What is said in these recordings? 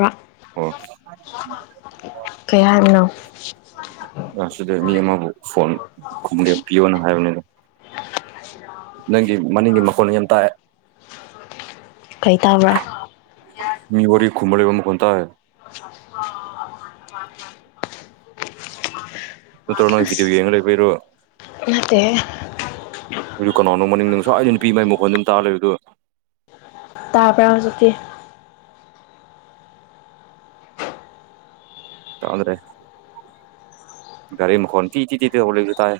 ꯋꯥ [unintelligible] ꯍꯣꯢ ꯀꯩ ꯍꯥꯏꯕꯅꯣ ꯉꯁꯤꯗ ꯃꯤ ꯑꯃꯃꯨꯕꯨ ꯐꯣꯟ ꯈꯨꯟꯂꯦꯄꯤꯌꯣꯅ ꯍꯥꯏꯕꯅꯦꯗ ꯅꯪꯒꯤ ꯃꯅꯤꯡꯒꯤ ꯃꯈꯣꯟ ꯌꯥꯝ ꯇꯥꯏꯑꯦ ꯀꯩ ꯇꯥꯕ꯭ꯔꯥ ꯃꯤ ꯑꯣꯏꯔꯤ ꯈꯨꯨꯝꯕ ꯂꯩꯕ ꯃꯈꯣꯟ ꯇꯥꯢꯌꯦ [unintelligible] ꯅꯠꯇ꯭ꯔꯥꯅ ꯅꯣꯢ ꯕꯤꯗꯤꯑꯣ ꯑꯁ ꯌꯦꯡꯉ ꯂꯩꯕꯩꯔꯣ ꯅꯠꯇꯦ ꯀꯅꯥꯅꯣ ꯃꯅꯤꯡꯗ ꯉꯥꯁꯥꯏꯗꯩ ꯅꯨꯄꯤ ꯃꯒꯤ ꯃꯈꯣꯟ ꯑꯗꯨꯝ ꯇꯥ ꯂꯩꯕꯗꯨ ꯇꯥꯕ꯭ꯔꯥ ꯍꯧꯖꯤꯛꯇꯤ꯫ ꯇꯥꯗ꯭ꯔꯦ ꯒꯥꯔꯤ ꯃꯈꯣꯟ ꯇꯤ ꯇꯤ ꯇꯤ ꯇꯧꯕ ꯂꯩꯕꯗꯨ ꯇꯥꯏ꯫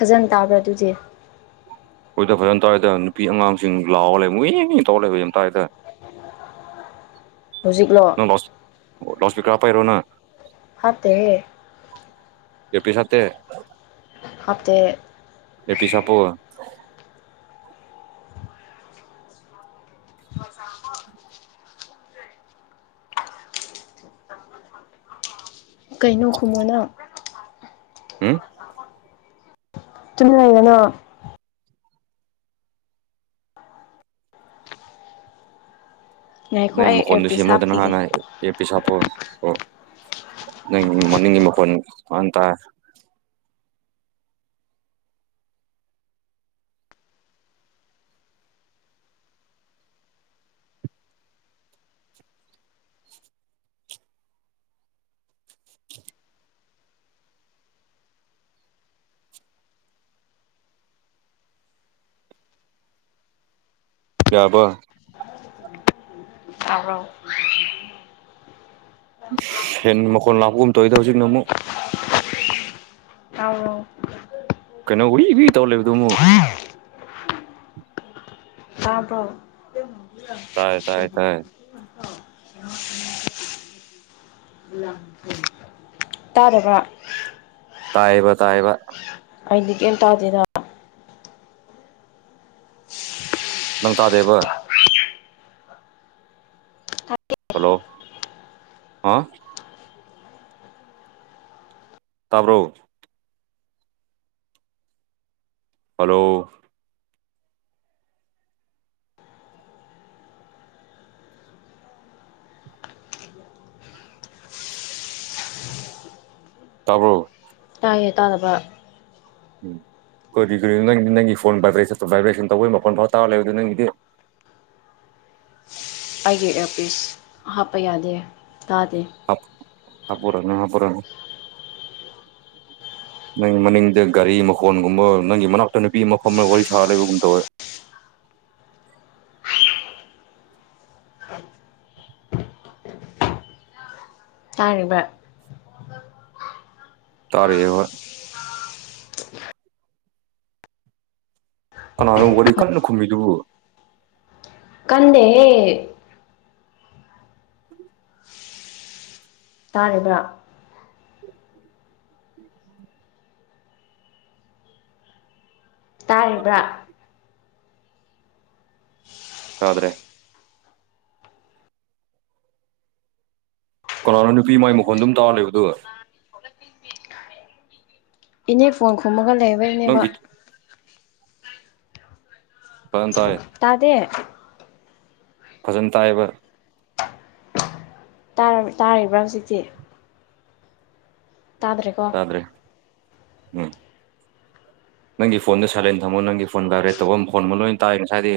ꯐꯖꯅ ꯇꯥꯕ꯭ꯔꯥ ꯑꯗꯨꯗꯤ꯫ ꯃꯣꯏꯗ ꯐꯖꯅ ꯇꯥꯌꯦꯗ ꯅꯨꯄꯤ ꯑꯉꯥꯡꯁꯤꯡ ꯂꯥꯎꯔꯒ ꯂꯩ ꯃꯣꯏꯌꯦ ꯇꯧꯔ ꯂꯩꯕꯗꯣ ꯇꯥꯥꯌꯦꯗ꯫ [inaudible] ꯍꯧꯖꯤꯛꯂꯣ꯫ ꯅꯪ ꯂꯥꯁ ꯂꯥꯁ ꯏꯁꯄꯤꯀꯔ ꯍꯥꯞꯄꯩꯔꯣ ꯅꯪ ꯍꯥꯞꯇꯦꯍꯦ꯫ ꯑꯦꯌꯔ ꯄꯤꯁ ꯍꯥꯞꯇꯦ꯫ ꯍꯥꯞꯇꯦ꯫ ꯑꯦꯌꯔꯄꯤꯁ ꯍꯥꯞꯄꯣ꯫ ꯀꯩꯅꯣ ꯈꯨꯝꯃꯣꯅꯥ꯫ ꯎꯝ꯫ ꯇꯨꯃꯤꯟ ꯂꯩꯒꯅꯣ꯫ ꯉꯥꯏꯈꯣ ꯅꯩ ꯑꯩ ꯃꯈꯣꯟꯗꯣ ꯏꯌꯔꯄꯤꯁ ꯁꯦꯝꯃꯣꯗꯅ ꯍꯥꯞꯈꯤꯒꯦ ꯍꯥꯟꯅ꯫ ꯑꯦꯌꯔꯄꯤꯁ ꯍꯥꯞꯄꯣ ꯅꯪꯒꯤ ꯃꯅꯤꯡꯒꯤ ꯃꯈꯣꯟ ꯐꯖꯅ ꯇꯥꯑꯦ꯫ ꯌꯥꯔꯕ꯫ ꯇꯥꯕ꯭ꯔꯣ꯫ ꯎꯁ ꯐꯦꯟ ꯃꯈꯣꯟ ꯂꯥꯛꯄꯒꯨꯝ ꯇꯧꯔꯤꯗ ꯍꯧꯖꯤꯛꯅ ꯑꯃꯨꯛ꯫ ꯎꯝ꯫ ꯀꯩꯅꯣ ꯎꯋꯏ ꯏ ꯇꯧꯔ ꯂꯩꯕꯗꯨꯨ ꯇꯥꯕ꯭ꯔꯣ꯫ [unintelligible] ꯇꯥꯏ ꯇꯥꯏ ꯇꯥꯏ꯫ ꯇꯥꯔꯕ꯫ ꯇꯥꯏꯕ ꯇꯥꯏꯕ꯫ ꯑꯩꯗꯤ ꯀꯩꯝ ꯇꯥꯗꯦꯅ꯫ ꯅꯪꯇꯥꯗꯦꯕ꯫ ꯍꯥꯜꯂꯣ ꯍꯥ ꯇꯥꯕ꯭ꯔꯣ꯫ ꯍꯥꯜꯂꯣ꯫ ꯇꯥꯕ꯭ꯔꯣ꯫ ꯇꯥꯏꯌꯦ ꯇꯥꯗꯕ꯫ ꯎꯝ ꯀꯣꯏꯔꯤ ꯀꯔꯤ ꯅꯪꯗꯤ ꯅꯪꯒꯤ ꯐꯣꯟ ꯚꯥꯏꯕ꯭ꯔꯦꯁꯟ ꯚꯥꯏꯕ꯭ꯔꯦꯁꯟ ꯇꯧꯕꯩ ꯃꯄꯣꯟ ꯐꯥꯎ ꯇꯥꯔ ꯂꯩꯕꯣ ꯅꯪꯒꯤꯗꯤ꯫ ꯑꯩꯒꯤ ꯑꯦꯌꯥꯔꯄꯤꯁ ꯍꯥꯞꯄ ꯌꯥꯗꯦ ꯇꯥꯗꯦ꯫ ꯍꯥꯞ ꯍꯥꯞꯄꯣꯔꯅꯣ ꯍꯥꯞꯄꯣꯔꯅꯣ꯫ ꯅꯪꯒꯤ ꯃꯅꯤꯡꯗ ꯒꯥꯔꯤ ꯃꯈꯣꯟꯜꯒꯨꯝꯕ ꯅꯪꯒꯤ ꯃꯅꯥꯛꯇ ꯅꯨꯄꯤ ꯃꯐꯝ ꯑꯃ ꯋꯥꯔꯤ ꯁꯥꯔꯒ ꯂꯩꯕꯒꯨꯝ ꯇꯧꯋꯦ꯫ ꯇꯥꯔꯤꯕ꯫ ꯇꯥꯔꯤꯏꯕ꯫ ꯀꯅꯥꯅꯣ ꯋꯥꯔꯤ ꯀꯟꯅ ꯈꯨꯝꯃꯤꯗꯨꯕꯨ꯫ ꯀꯥꯟꯗꯦꯍꯦ꯫ ꯇꯥꯔꯤꯕ꯭ꯔꯥ꯫ ꯇꯥꯔꯤꯕ꯭ꯔꯥ꯫ ꯇꯥꯗ꯭ꯔꯦ꯫ ꯀꯅꯥꯅꯣ ꯅꯨꯄꯤ ꯃꯥꯒꯤ ꯃꯈꯣꯟ ꯑꯗꯨꯝ ꯇꯥꯔ ꯂꯩꯕꯗꯨ꯫ ꯏꯅꯦ ꯐꯣꯟ ꯈꯨꯝꯃꯒ ꯂꯩꯕꯩꯅꯦꯕ꯫ ꯅꯪꯒꯤ [unintelligible] ꯇꯥꯗꯦ꯫ ꯐꯖꯅ ꯇꯥꯏꯕ ꯇꯥ-ꯇꯥꯔꯤꯕ꯭ꯔꯥ ꯍꯧꯖꯤꯛꯇꯤ꯫ ꯇꯥꯗ꯭ꯔꯦꯀꯣ ꯇꯗ꯭ꯔꯦ ꯎꯝ ꯅꯪꯒꯤ ꯐꯣꯟꯗꯣ ꯁꯥꯏꯂꯦꯟ ꯊꯝꯃꯣ ꯅꯪꯒꯤ ꯐꯣꯟ ꯗꯥꯏꯔꯦꯠ ꯇꯧꯕ ꯑꯃ ꯐꯣꯟ ꯑꯃ ꯂꯣꯏ ꯇꯥꯏ ꯉꯁꯥꯏꯗꯤ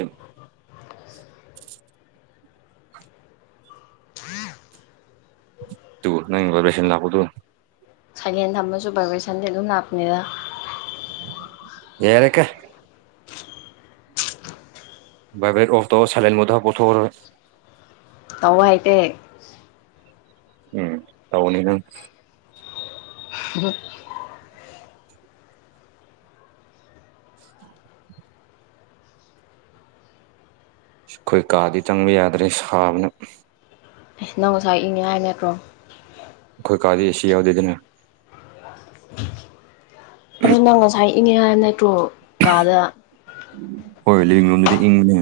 ꯇꯨ [unintelligible] ꯇꯨ ꯁꯥꯏꯂꯦꯟ ꯊꯝꯃꯁꯨ ꯕꯥꯏꯕ꯭ꯔꯦꯁꯟꯗꯤ ꯑꯗꯨꯝ ꯂꯥꯛꯄꯅꯤꯗ ꯌꯥꯔꯦꯀ꯫ ꯚꯥꯏꯕ꯭ꯔꯦꯠ ꯑꯣꯐ ꯇꯧꯑꯣ ꯁꯥꯏꯂꯦꯟ ꯃꯣꯗ ꯄꯥꯞꯄꯣ ꯊꯣꯛꯔꯒ꯫ ꯇꯧꯕ ꯍꯩꯇꯦ꯫ ꯎꯝ ꯇꯧꯅꯤ ꯅꯪ [unintelligible] ꯁꯤ ꯑꯩꯈꯣꯏ ꯀꯥꯗꯤ ꯆꯪꯕ ꯌꯥꯗ꯭ꯔꯦ ꯁꯥꯕꯅ꯫ ꯑꯁ ꯅꯪ ꯉꯁꯥꯏ ꯏꯪꯉꯦ ꯍꯥꯏ ꯅꯠꯇ꯭ꯔꯣ ꯑꯈꯣꯏ ꯀꯥꯗꯤ ꯑꯦꯁꯤ ꯌꯥꯎꯗꯦꯗꯅ ꯑꯗꯨ ꯅꯪ ꯉꯁꯥꯏ ꯏꯪꯉꯦ ꯍꯥꯏꯕ ꯅꯦꯇ꯭ꯔꯣ ꯀꯥꯗ꯫ ꯍꯣꯏ ꯂꯤꯕꯤꯡ ꯔꯨꯝꯗꯨꯗꯤ ꯏꯪꯕꯅꯦ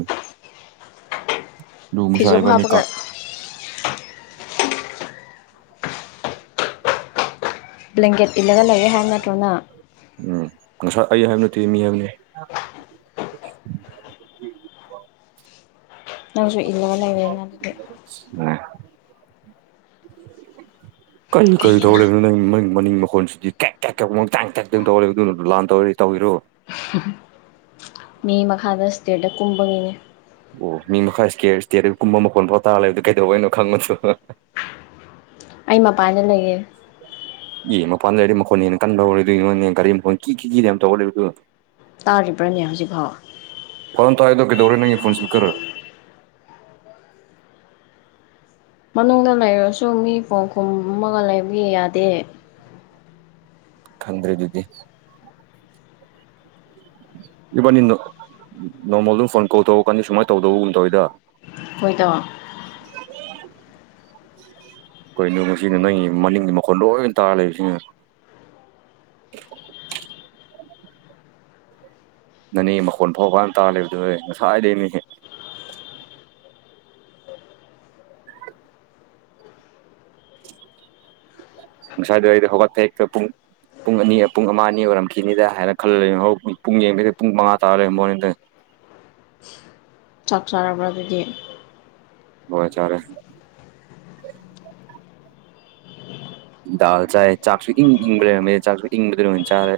ꯅꯣꯡꯁꯥ ꯐꯤꯖꯣꯞ ꯏꯕꯅꯤ ꯀꯥ ꯍꯥꯞꯄꯒ ꯕ꯭ꯂꯦꯡꯀꯦꯠ ꯏꯜꯂꯒ ꯂꯩꯌꯦ ꯍꯥꯏ ꯅꯠꯇ꯭ꯔꯣ ꯅꯪ ꯎꯝ ꯉꯁꯥꯏ ꯑꯩ ꯍꯥꯏꯕ ꯅꯠꯇꯦ ꯃꯤ ꯍꯥꯏꯕꯅꯤ꯫ ꯅꯪꯁꯨ ꯏꯜꯂꯒ ꯂꯩꯔꯦꯅ ꯑꯗꯨꯗꯤ꯫ [unintelligible] ꯀꯔꯤ ꯀꯔꯤ ꯇꯧ ꯀꯩꯒꯤꯅꯣ ꯂꯩꯕꯅꯣ ꯅꯪ ꯃꯪ ꯃꯅꯤꯡ ꯃꯈꯣꯟꯁꯤꯗꯤ ꯀꯦꯛ ꯀꯦꯛ ꯀꯪ ꯇꯥꯡ ꯀꯦꯛ ꯇꯪ ꯇꯧꯔꯦꯕ ꯑꯗꯨꯅ ꯂꯥꯟ ꯇꯧꯔ ꯇꯧꯔꯤꯔꯣ ꯃꯤ ꯃꯈꯥꯗ ꯁ꯭ꯇꯦꯔꯗ ꯀꯨꯝꯕꯅꯤꯅꯦ ꯑꯣ ꯃꯤ ꯃꯈꯥ ꯏꯁꯀꯦꯔ ꯏꯁꯇꯦꯔꯗ ꯀꯨꯝꯕ ꯃꯈꯣꯟ ꯐꯥꯎ ꯇꯥꯔ ꯂꯩꯕꯣ ꯀꯩꯗꯧꯕꯩꯅꯣ ꯈꯪꯕꯗꯨ꯫ ꯑꯩ ꯃꯄꯥꯟꯗ ꯂꯩꯌꯦ [unintelligible] ꯑꯦ ꯃꯄꯥꯟ ꯂꯩꯔꯗꯤ ꯃꯈꯣꯟ ꯍꯦꯅ ꯀꯟꯕ ꯍꯧꯔꯗꯤ [unintelligible] ꯇꯥꯔꯤꯕ꯭ꯔꯥꯅꯦ ꯍꯧꯖꯤꯛꯐꯥꯎ꯫ ꯐꯣꯟ ꯇꯧꯔꯩꯗꯣ ꯀꯩꯗꯧꯔꯦ ꯅꯪꯒꯤ ꯐꯣꯟ ꯁ꯭ꯄꯤꯛꯀꯔ ꯃꯅꯨꯡꯗ ꯂꯩꯔꯁꯨ ꯃꯤ ꯐꯣꯟ ꯈꯨꯝꯃꯒ ꯂꯩꯕꯒꯤ ꯌꯥꯗꯦ꯫ ꯈꯪꯗ꯭ꯔꯦ ꯑꯗꯨꯗꯤ ꯏꯕꯥꯅꯤ ꯅꯣꯡꯃꯗꯨ ꯐꯣꯟ ꯀꯣꯜ ꯇꯧꯔꯀꯥꯟꯅꯤ ꯁꯨꯃꯥꯏꯅ ꯇꯧꯗꯧꯕꯒꯨꯝ ꯇꯧꯋꯤꯗ ꯍꯣꯏꯗꯣ꯫ [inaudible] ꯀꯩꯅꯣ ꯉꯁꯤꯅ ꯅꯪꯒꯤ ꯃꯅꯤꯡꯒꯤ ꯃꯈꯣꯟ ꯂꯣꯏꯅ ꯇꯥꯔ ꯂꯩꯕꯁꯤꯅ꯫ ꯅꯪꯅꯦ ꯃꯈꯣꯟ ꯐꯥꯎꯕ ꯀꯗ ꯇꯥꯜꯂꯤꯕꯗꯨ ꯉꯁꯥꯏꯗꯩꯅꯤꯍꯦ ꯉꯁꯥꯏꯗꯣ ꯑꯩꯗꯣ ꯍꯧꯒꯠꯄ ꯍꯦꯛꯇ ꯄꯨꯡ ꯄꯨꯡ ꯑꯅꯤ ꯄꯨꯡ ꯑꯃ ꯑꯅꯤ ꯑꯣꯏꯔꯝꯈꯤꯅꯤꯗ ꯍꯥꯏꯅ ꯈꯜꯂ ꯂꯩ [unintelligible] ꯄꯨꯡ ꯌꯦꯡꯕꯗ ꯄꯨꯡ ꯃꯉꯥ ꯇꯥꯔ ꯂꯩꯔꯝꯕ ꯋꯥꯅꯤꯗ꯫ ꯆꯥꯛ ꯆꯥꯔꯕ꯭ꯔ ꯑꯗꯨꯗꯤ ꯍꯋꯥꯏ ꯆꯥꯔꯦ꯫ ꯗꯥꯜ ꯆꯥꯏ ꯆꯥꯛꯁꯨ ꯏꯪ ꯢꯪ ꯂꯩꯔꯝꯃꯦ ꯆꯥꯛꯁꯨ ꯢꯪꯕꯗꯨ ꯑꯣꯢꯅ ꯆꯥꯔꯦ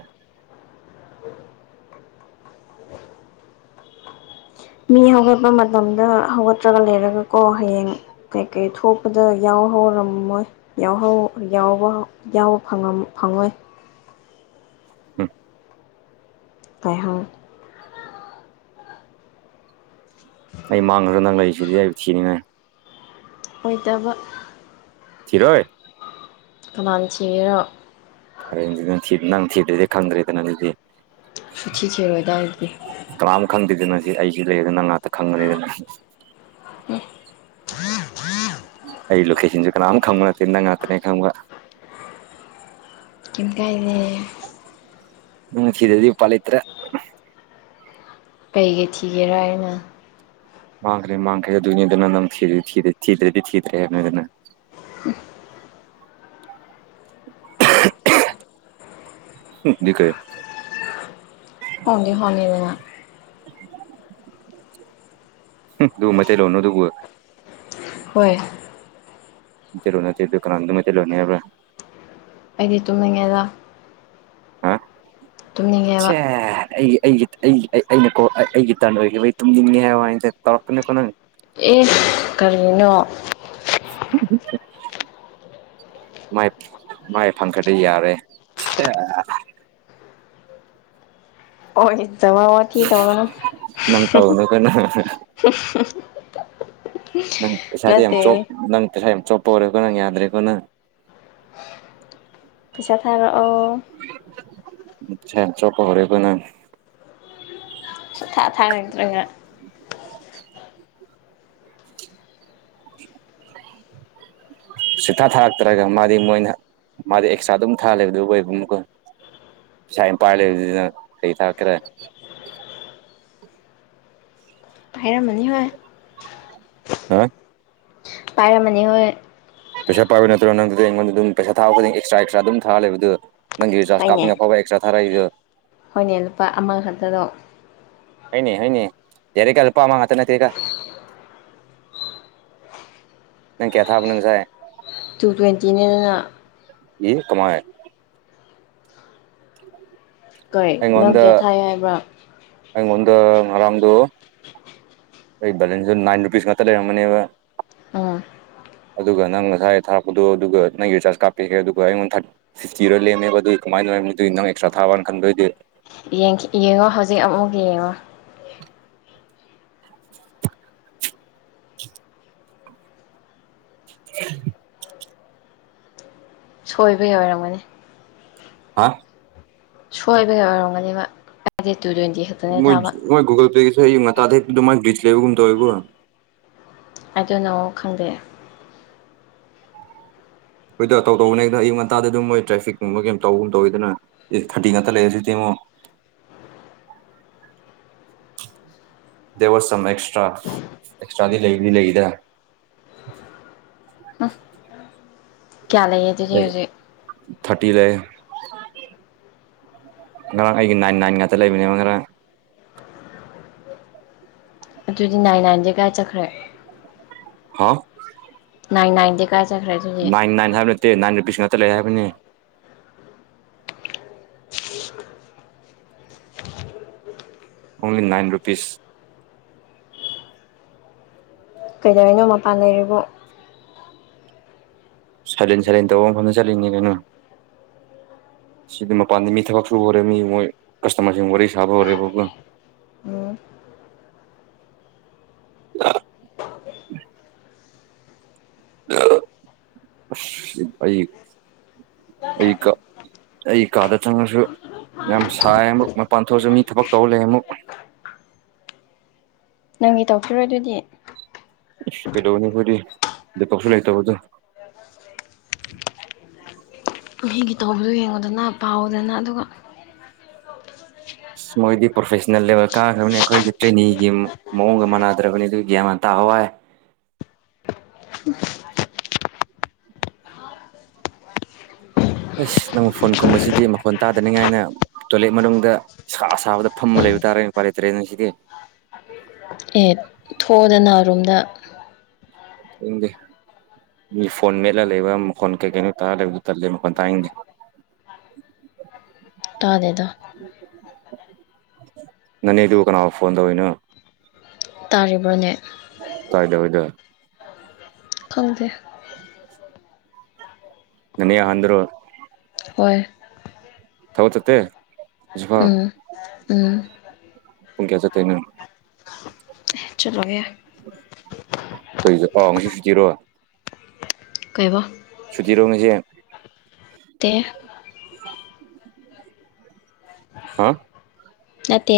ꯃꯤ ꯍꯧꯒꯠꯄ ꯃꯇꯝꯗ ꯍꯧꯒꯠꯇ꯭ꯔꯒ ꯂꯩꯔꯒꯀꯣ ꯍꯌꯦꯡ ꯀꯩꯀꯩ ꯊꯣꯛꯄꯗ ꯌꯥꯎ ꯍꯧꯔꯝꯃꯣꯏ ꯌꯥꯎꯍꯧ ꯌꯥꯎꯕ ꯌꯥꯎꯕ ꯐꯪ ꯐꯪꯉꯣꯏ ꯎꯝ ꯀꯥꯏꯍꯥꯡ [unintelligible] ꯑꯩ ꯃꯥꯡꯈ꯭ꯔꯁꯨ ꯅꯪ ꯂꯩꯔꯤꯁꯤꯗꯤ ꯑꯩ ꯊꯤꯅꯤꯡꯉꯥꯏ ꯑꯣꯏꯗꯕ ꯊꯤꯔꯣꯏ ꯀꯅꯥ ꯊꯤꯒꯦꯔꯣ ꯐꯔꯦꯅꯦ ꯑꯗꯨꯗꯤ ꯅꯪ ꯊꯤꯗ꯭ꯔꯗꯤ ꯈꯪꯗ꯭ꯔꯦꯗꯅ ꯑꯗꯨꯗꯤ ꯁꯨꯡꯊꯤ ꯊꯤꯔꯣꯢꯗ ꯑꯩꯗꯤ ꯀꯅꯥꯝ ꯈꯪꯗꯦꯗꯅ ꯁꯤ ꯑꯩꯒꯤ ꯂꯩꯔꯦꯗꯅ ꯅꯪ ꯉꯥꯛꯇ ꯈꯪꯒꯅꯤꯅ ꯎꯝ ꯑꯩ ꯂꯣꯀꯦꯁꯟꯁꯨ ꯀꯅꯥꯝ ꯈꯪꯕ ꯅꯠꯇꯦ ꯅꯪ ꯉꯥꯛꯇꯅꯦ ꯈꯪꯕ ꯀꯤꯝ ꯀꯥꯢꯗꯦ ꯅꯪꯅ ꯊꯤꯗ꯭ꯔꯗꯤ ꯎꯄꯥꯢ ꯂꯩꯇ꯭ꯔꯦ ꯀꯩꯀꯩ ꯊꯤꯒꯦꯔꯥ ꯑꯩꯅ ꯃꯥꯡꯈ꯭ꯔꯦ ꯃꯥꯡꯈ꯭ꯔꯦ ꯑꯗꯨꯅꯤꯗꯅ ꯅꯪ ꯊꯤ ꯊꯤꯗ꯭ꯔꯦꯗꯤ ꯊꯤꯗ꯭ꯔꯦ ꯊꯤꯗ꯭ꯔꯦꯗꯅ ꯑꯗꯨꯅꯤꯗꯅ ꯀꯥꯏ [unintelligible] ꯈꯪꯗꯤ ꯈꯪꯉꯤꯗꯅ ꯑꯗꯨ ꯃꯩꯇꯩ ꯂꯣꯜꯂꯣ ꯑꯗꯨꯕꯨ ꯍꯣꯏ ꯇꯤꯂꯣ ꯅꯠꯇꯦꯗꯨ ꯀꯅꯅꯥ ꯃꯩꯇꯩ ꯂꯣꯜ ꯅꯩꯇꯦ ꯍꯥꯏꯕ꯭ꯔꯥ ꯑꯩꯗꯤ ꯇꯨꯝꯅꯤꯡꯉꯦꯗ ꯍꯥ ꯇꯨꯝꯅꯤꯡꯉꯦꯕ ꯁꯦ ꯑꯩ ꯑꯩ ꯑꯩ ꯑꯩꯅꯀꯣ ꯑꯩꯒꯤ ꯇꯔꯥꯟ ꯑꯣꯏꯈꯤꯕ ꯑꯩ ꯇꯨꯝꯅꯤꯡꯉꯦ ꯍꯥꯏꯕ ꯍꯥꯏꯁꯦ ꯇꯧꯔꯛꯒꯅꯨꯀꯣ ꯅꯪ ꯑꯦ ꯀꯔꯤꯅꯣ ꯎꯝ [unintelligible] ꯥꯏ ꯃꯥꯏ ꯐꯪꯈ꯭ꯔꯗꯤ ꯌꯥꯔꯦ ꯑꯣ ꯆꯥꯕ ꯋꯥꯊꯤ ꯇꯧꯔꯅꯨ ꯅꯪ ꯇꯧꯅꯨꯀꯣ ꯅꯪ [unintelligible] ꯅꯪ ꯄꯩꯁꯥꯗꯤ ꯌꯥꯝ ꯅꯠꯇꯦ ꯆꯣꯞ ꯅꯪ ꯄꯩꯁꯥ ꯌꯥꯝ ꯆꯣꯞꯄ ꯑꯣꯏꯔꯦꯀꯣ ꯅꯪ ꯌꯥꯗ꯭ꯔꯦꯀꯣ ꯅꯪ ꯄꯩꯁꯥ ꯊꯥꯔꯛꯑꯣ ꯄꯩꯁꯥ ꯌꯥꯝ ꯆꯣꯞꯄ ꯍꯧꯔꯦꯒꯣ ꯅꯪ ꯁꯨꯡꯊꯥ ꯊꯥꯔꯛꯇ꯭ꯔꯒ ꯁꯨꯡꯊꯥ ꯊꯥꯔꯛꯇ꯭ꯔꯒ ꯃꯥꯗꯤ ꯃꯣꯏꯅ ꯃꯥꯗꯤ ꯑꯦꯛꯁꯇ꯭ꯔꯥ ꯑꯗꯨꯝ ꯊꯥ ꯂꯩꯗꯨꯕꯨ ꯑꯃꯨꯛꯒ ꯄꯩꯁꯥ ꯌꯥꯝ ꯄꯥꯢ ꯂꯩꯔꯗꯨꯗ ꯀꯩ ꯑꯃꯨꯛ ꯊꯥꯔꯛꯒꯦꯔ ꯍꯥꯏꯔꯝꯃꯅꯤ ꯍꯣꯏ ꯍꯥꯥ ꯄꯥꯏꯔꯝꯃꯅꯤ ꯍꯣꯢ ꯄꯩꯁꯥꯥ ꯄꯥꯢꯕ ꯅꯠꯇ꯭ꯔꯣ ꯅꯪꯗꯤ ꯑꯩꯉꯣꯟꯗ ꯑꯗꯨꯝ ꯄꯩꯁꯥ ꯊꯥꯔꯗꯤ ꯑꯦꯁ꯭ꯇꯔ ꯑꯦꯁ꯭ꯇꯔ ꯑꯗꯨꯝ ꯊꯥꯔ ꯂꯩꯕꯗꯨ ꯅꯪꯒꯤ ꯔꯤꯆꯥꯔ ꯍꯣꯏꯅꯦ ꯀꯥꯞꯅꯐꯥꯎ ꯑꯦꯛꯇꯁ꯭ꯔ ꯊꯥꯔꯛꯢꯗꯣ ꯍꯣꯏꯅꯦ ꯂꯨꯄꯥ ꯑꯃ ꯈꯛꯇꯗꯣ ꯍꯣꯢꯅꯦ ꯍꯣꯢꯅꯦ ꯌꯥꯔꯦꯒꯣ ꯂꯨꯄꯥ ꯑꯃꯉꯥ ꯈꯥꯛꯇ ꯅꯠꯇꯦꯗ ꯅꯪ ꯀꯌꯥ ꯊꯕꯅꯣ ꯅꯪ ꯉꯁꯥꯢ ꯇꯨ ꯇ꯭ꯋꯦꯟꯇꯤꯅꯗꯅ ꯌꯦ ꯀꯃꯥꯏ ꯀꯩ ꯅꯪ ꯑꯩꯉꯣꯟꯗ ꯀ꯭ꯌꯥ ꯊꯥꯏ ꯍꯥꯏꯕ꯭ꯔꯥ ꯑꯩꯉꯣꯟꯗ ꯉꯔꯥꯡꯗꯣ ꯑꯩ ꯕꯦꯂꯦꯟꯁꯇꯣ ꯅꯥꯏꯟ ꯔꯨꯄꯤꯁ ꯉꯥꯛꯇ ꯂꯩꯔꯝꯒꯅꯦꯕ ꯎꯝ ꯑꯗꯨꯒ ꯅꯪ ꯉꯁꯥꯏ ꯊꯥꯔꯛꯄꯗꯣ ꯑꯗꯨꯒ ꯅꯪ ꯔꯤꯆꯥꯔꯖ ꯀꯥꯞꯄꯤꯒ꯭ꯔꯦ ꯑꯗꯨꯒ ꯑꯩꯉꯣꯟꯗꯥ ꯐꯤꯐꯇꯤꯔ ꯂꯦꯝꯃꯦꯕ ꯑꯗꯨꯒꯤ ꯀꯃꯥꯏꯅ ꯑꯗꯨꯒꯤ ꯅꯪ ꯑꯦꯛꯁꯇ꯭ꯔꯥ ꯊꯥꯕꯅ ꯈꯟꯗꯣꯏꯗꯤ ꯌꯦꯡꯉꯣ ꯍꯧꯖꯤꯛ ꯑꯃꯨꯛ ꯌꯦꯡꯉꯣ [inaudible] [unintelligible] ꯁꯣꯏꯕꯩ ꯑꯣꯏꯔꯝꯒꯅꯤ ꯍꯥ ꯁꯣꯏꯕꯒꯤ ꯑꯣꯏꯔꯝꯒꯅꯦꯕ ꯇꯨ ꯇ꯭ꯋꯦꯟꯇꯤ ꯈꯛꯇꯅꯦ ꯃꯣꯏ ꯊꯥꯕ ꯃꯣꯏ ꯒꯨꯒꯜ ꯄꯦꯒꯤꯁꯨ ꯑꯩꯌꯨꯛ ꯉꯟꯇꯥꯗꯩ ꯑꯗꯨꯃꯥꯏ ꯒꯂꯤꯠꯁ ꯂꯩꯕꯒꯨꯝ ꯇꯧꯋꯦꯕꯣ ꯑꯥꯏ ꯗꯣꯟꯅꯣ ꯈꯪꯗꯦ ꯍꯣꯏꯗ ꯇꯧ ꯇꯧꯕꯅꯦꯗ ꯑꯌꯨ ꯉꯟꯇꯗ ꯃꯣꯏ ꯇ꯭ꯔꯥꯐꯤꯛꯀꯨꯝꯕ ꯀꯩꯝ ꯇꯧꯒꯨꯝ ꯇꯧꯋꯦꯗꯅ ꯑꯥꯏꯠ ꯊꯥꯔꯇꯤ ꯉꯥꯛꯇ ꯂꯩꯌꯦ [unintelligible] ꯗꯦ ꯋꯥꯁ ꯁꯝ ꯑꯦꯛꯁꯇ꯭ꯔꯥ ꯑꯦꯛꯁꯇ꯭ꯔꯥꯗꯤ ꯂꯩꯗꯤ ꯂꯩꯗ ꯎꯝ ꯀꯌꯥ ꯂꯩꯌꯦ ꯑꯗꯨꯗꯤ ꯑꯩ ꯍꯨꯖꯤꯛ ꯊꯥꯔꯇꯤ ꯂꯩ ꯉꯔꯥꯡ ꯑꯩꯒꯤ ꯅꯥꯏꯟ ꯅꯥꯏꯟ ꯉꯥꯛꯇ ꯂꯩꯕꯅꯦꯕ ꯉꯔꯥꯡ ꯑꯗꯨꯗꯤ ꯅꯥꯏ ꯅꯥꯏꯟꯗꯤ ꯀꯔꯥꯏ ꯆꯠꯈ꯭ꯔꯦ ꯍꯥ ꯅꯥꯏꯟ ꯅꯥꯏꯟ ꯥꯀꯗꯥꯏ ꯆꯠꯈ꯭ꯔꯦ ꯑꯗꯨꯗꯤ ꯅꯥꯏꯟ ꯅꯥꯏꯟ ꯍꯥꯏꯕ ꯅꯠꯇꯦ ꯅꯥꯏ ꯔꯨꯄꯤꯁ ꯉꯥꯛꯇ ꯂꯩ ꯍꯥꯏꯕꯅꯤ ꯑꯣꯡꯂꯤ ꯅꯥꯏꯟ ꯔꯨꯄꯤꯁ ꯀꯩꯗꯧꯔꯤꯅꯣ ꯃꯄꯥꯟ ꯂꯩꯔꯤꯕꯣ ꯁꯥꯏꯂꯦꯟ ꯁꯥꯏꯂꯦꯟ ꯇꯧꯕ ꯃꯐꯝꯗ ꯆꯠꯂꯤꯅꯤ ꯀꯩꯅꯣ ꯁꯤꯗꯤ ꯃꯄꯥꯟꯗ ꯃꯤ ꯊꯕꯛ ꯁꯨꯕꯔꯦ ꯃꯤ ꯃꯣꯏ ꯀꯁꯇꯃꯔꯁꯤꯡ ꯋꯥꯔꯤ ꯁꯥꯕ ꯍꯧꯔꯦꯕ ꯎꯝ [unintelligible] [unintelligible] ꯑꯩ ꯑꯩ [unintelligible] ꯑꯩ ꯀꯥꯗ ꯆꯪꯉꯁꯨ ꯌꯥꯝ ꯁꯥꯏ ꯑꯃꯨꯛ ꯃꯄꯥꯟ ꯊꯣꯛꯑꯁꯨ ꯃꯤ ꯊꯕꯛ ꯇꯧ ꯂꯩ ꯑꯃꯨꯛ ꯅꯪꯒꯤ ꯇꯧꯈꯤꯔꯣꯏ ꯑꯗꯨꯗꯤ ꯀꯩꯗꯧꯅꯤ ꯑꯩꯈꯣꯏꯗꯤ ꯂꯦꯞꯂꯣꯛꯁꯨ ꯂꯩꯇꯕꯗꯨ ꯃꯤꯒꯤ ꯇꯧꯕꯗꯨ ꯌꯦꯡꯉꯣꯗꯅ ꯄꯥꯎꯗꯅ ꯑꯗꯨꯒ ꯃꯣꯏꯗꯤ ꯄ꯭ꯔꯣꯐꯦꯁꯅꯦꯜ ꯂꯦꯕꯦꯜ ꯀꯥꯈ꯭ꯔꯕꯅꯤ ꯑꯩꯈꯣꯏꯗꯤ ꯇ꯭ꯔꯦꯅꯤꯒꯤ ꯑꯃꯨꯛ ꯃꯑꯣꯡꯒ ꯃꯥꯟꯅꯗ꯭ꯔꯕꯅꯤ ꯑꯗꯨꯒꯤ꯭ꯌꯥꯃ ꯇꯥꯋꯥꯏ ꯑꯁ ꯅꯪ ꯐꯣꯟ ꯀꯨꯝꯕꯁꯤꯗꯤ ꯃꯈꯣꯟ ꯇꯥꯗꯅꯤꯡꯉꯥꯏꯅ ꯇꯣꯏꯂꯦꯠ ꯃꯅꯨꯡꯗꯥ ꯑꯁꯥ ꯁꯥꯕꯗ ꯐꯝꯃ ꯂꯩꯕ ꯇꯥꯔꯦꯅ ꯑꯄꯥꯏ ꯂꯩꯇ꯭ꯔꯦꯅ ꯁꯤꯗꯤ ꯑꯦ ꯊꯣꯛꯑꯣꯗꯅ ꯔꯨꯝꯗ ꯏꯪꯗꯤꯦ ꯃꯤ ꯐꯣꯟ ꯃꯦꯠꯜꯂ ꯂꯩꯕ ꯃꯈꯣꯟ ꯀꯩ ꯀꯩꯅꯣ ꯇꯥꯔ ꯂꯩꯕꯗꯨ ꯇꯜꯂꯦ ꯃꯈꯣꯟ ꯇꯥꯅꯤꯡꯗꯦ [unintelligible] ꯇꯥꯗꯦꯗ ꯅꯥꯅꯦꯗꯨꯒ ꯀꯥꯟꯅꯥꯒ ꯐꯣꯟ ꯇꯧꯔꯤꯅꯣ ꯇꯥꯔꯤꯕꯅꯦ [unintelligible] ꯈꯪꯗꯦ ꯅꯥꯅꯦ ꯑꯍꯟ꯭ꯔꯣ ꯍꯣꯏ ꯊꯕꯛ ꯆꯠꯇꯦ ꯍꯧꯖꯤꯛꯐꯥꯎ ꯎꯝ ꯎꯝ ꯄꯨꯡ ꯀꯌꯥ ꯆꯠꯇꯣꯏꯅꯣ ꯆꯠꯂꯣꯢꯑꯦ ꯀꯩꯒꯤ ꯑꯥ ꯉꯁꯤ ꯁꯨꯇꯤꯔꯣ ꯀꯩꯑꯥꯕ ꯁꯨꯇꯤꯔꯣꯉꯁꯤ ꯅꯠꯇꯦ ꯍꯥ ꯅꯠꯇꯦ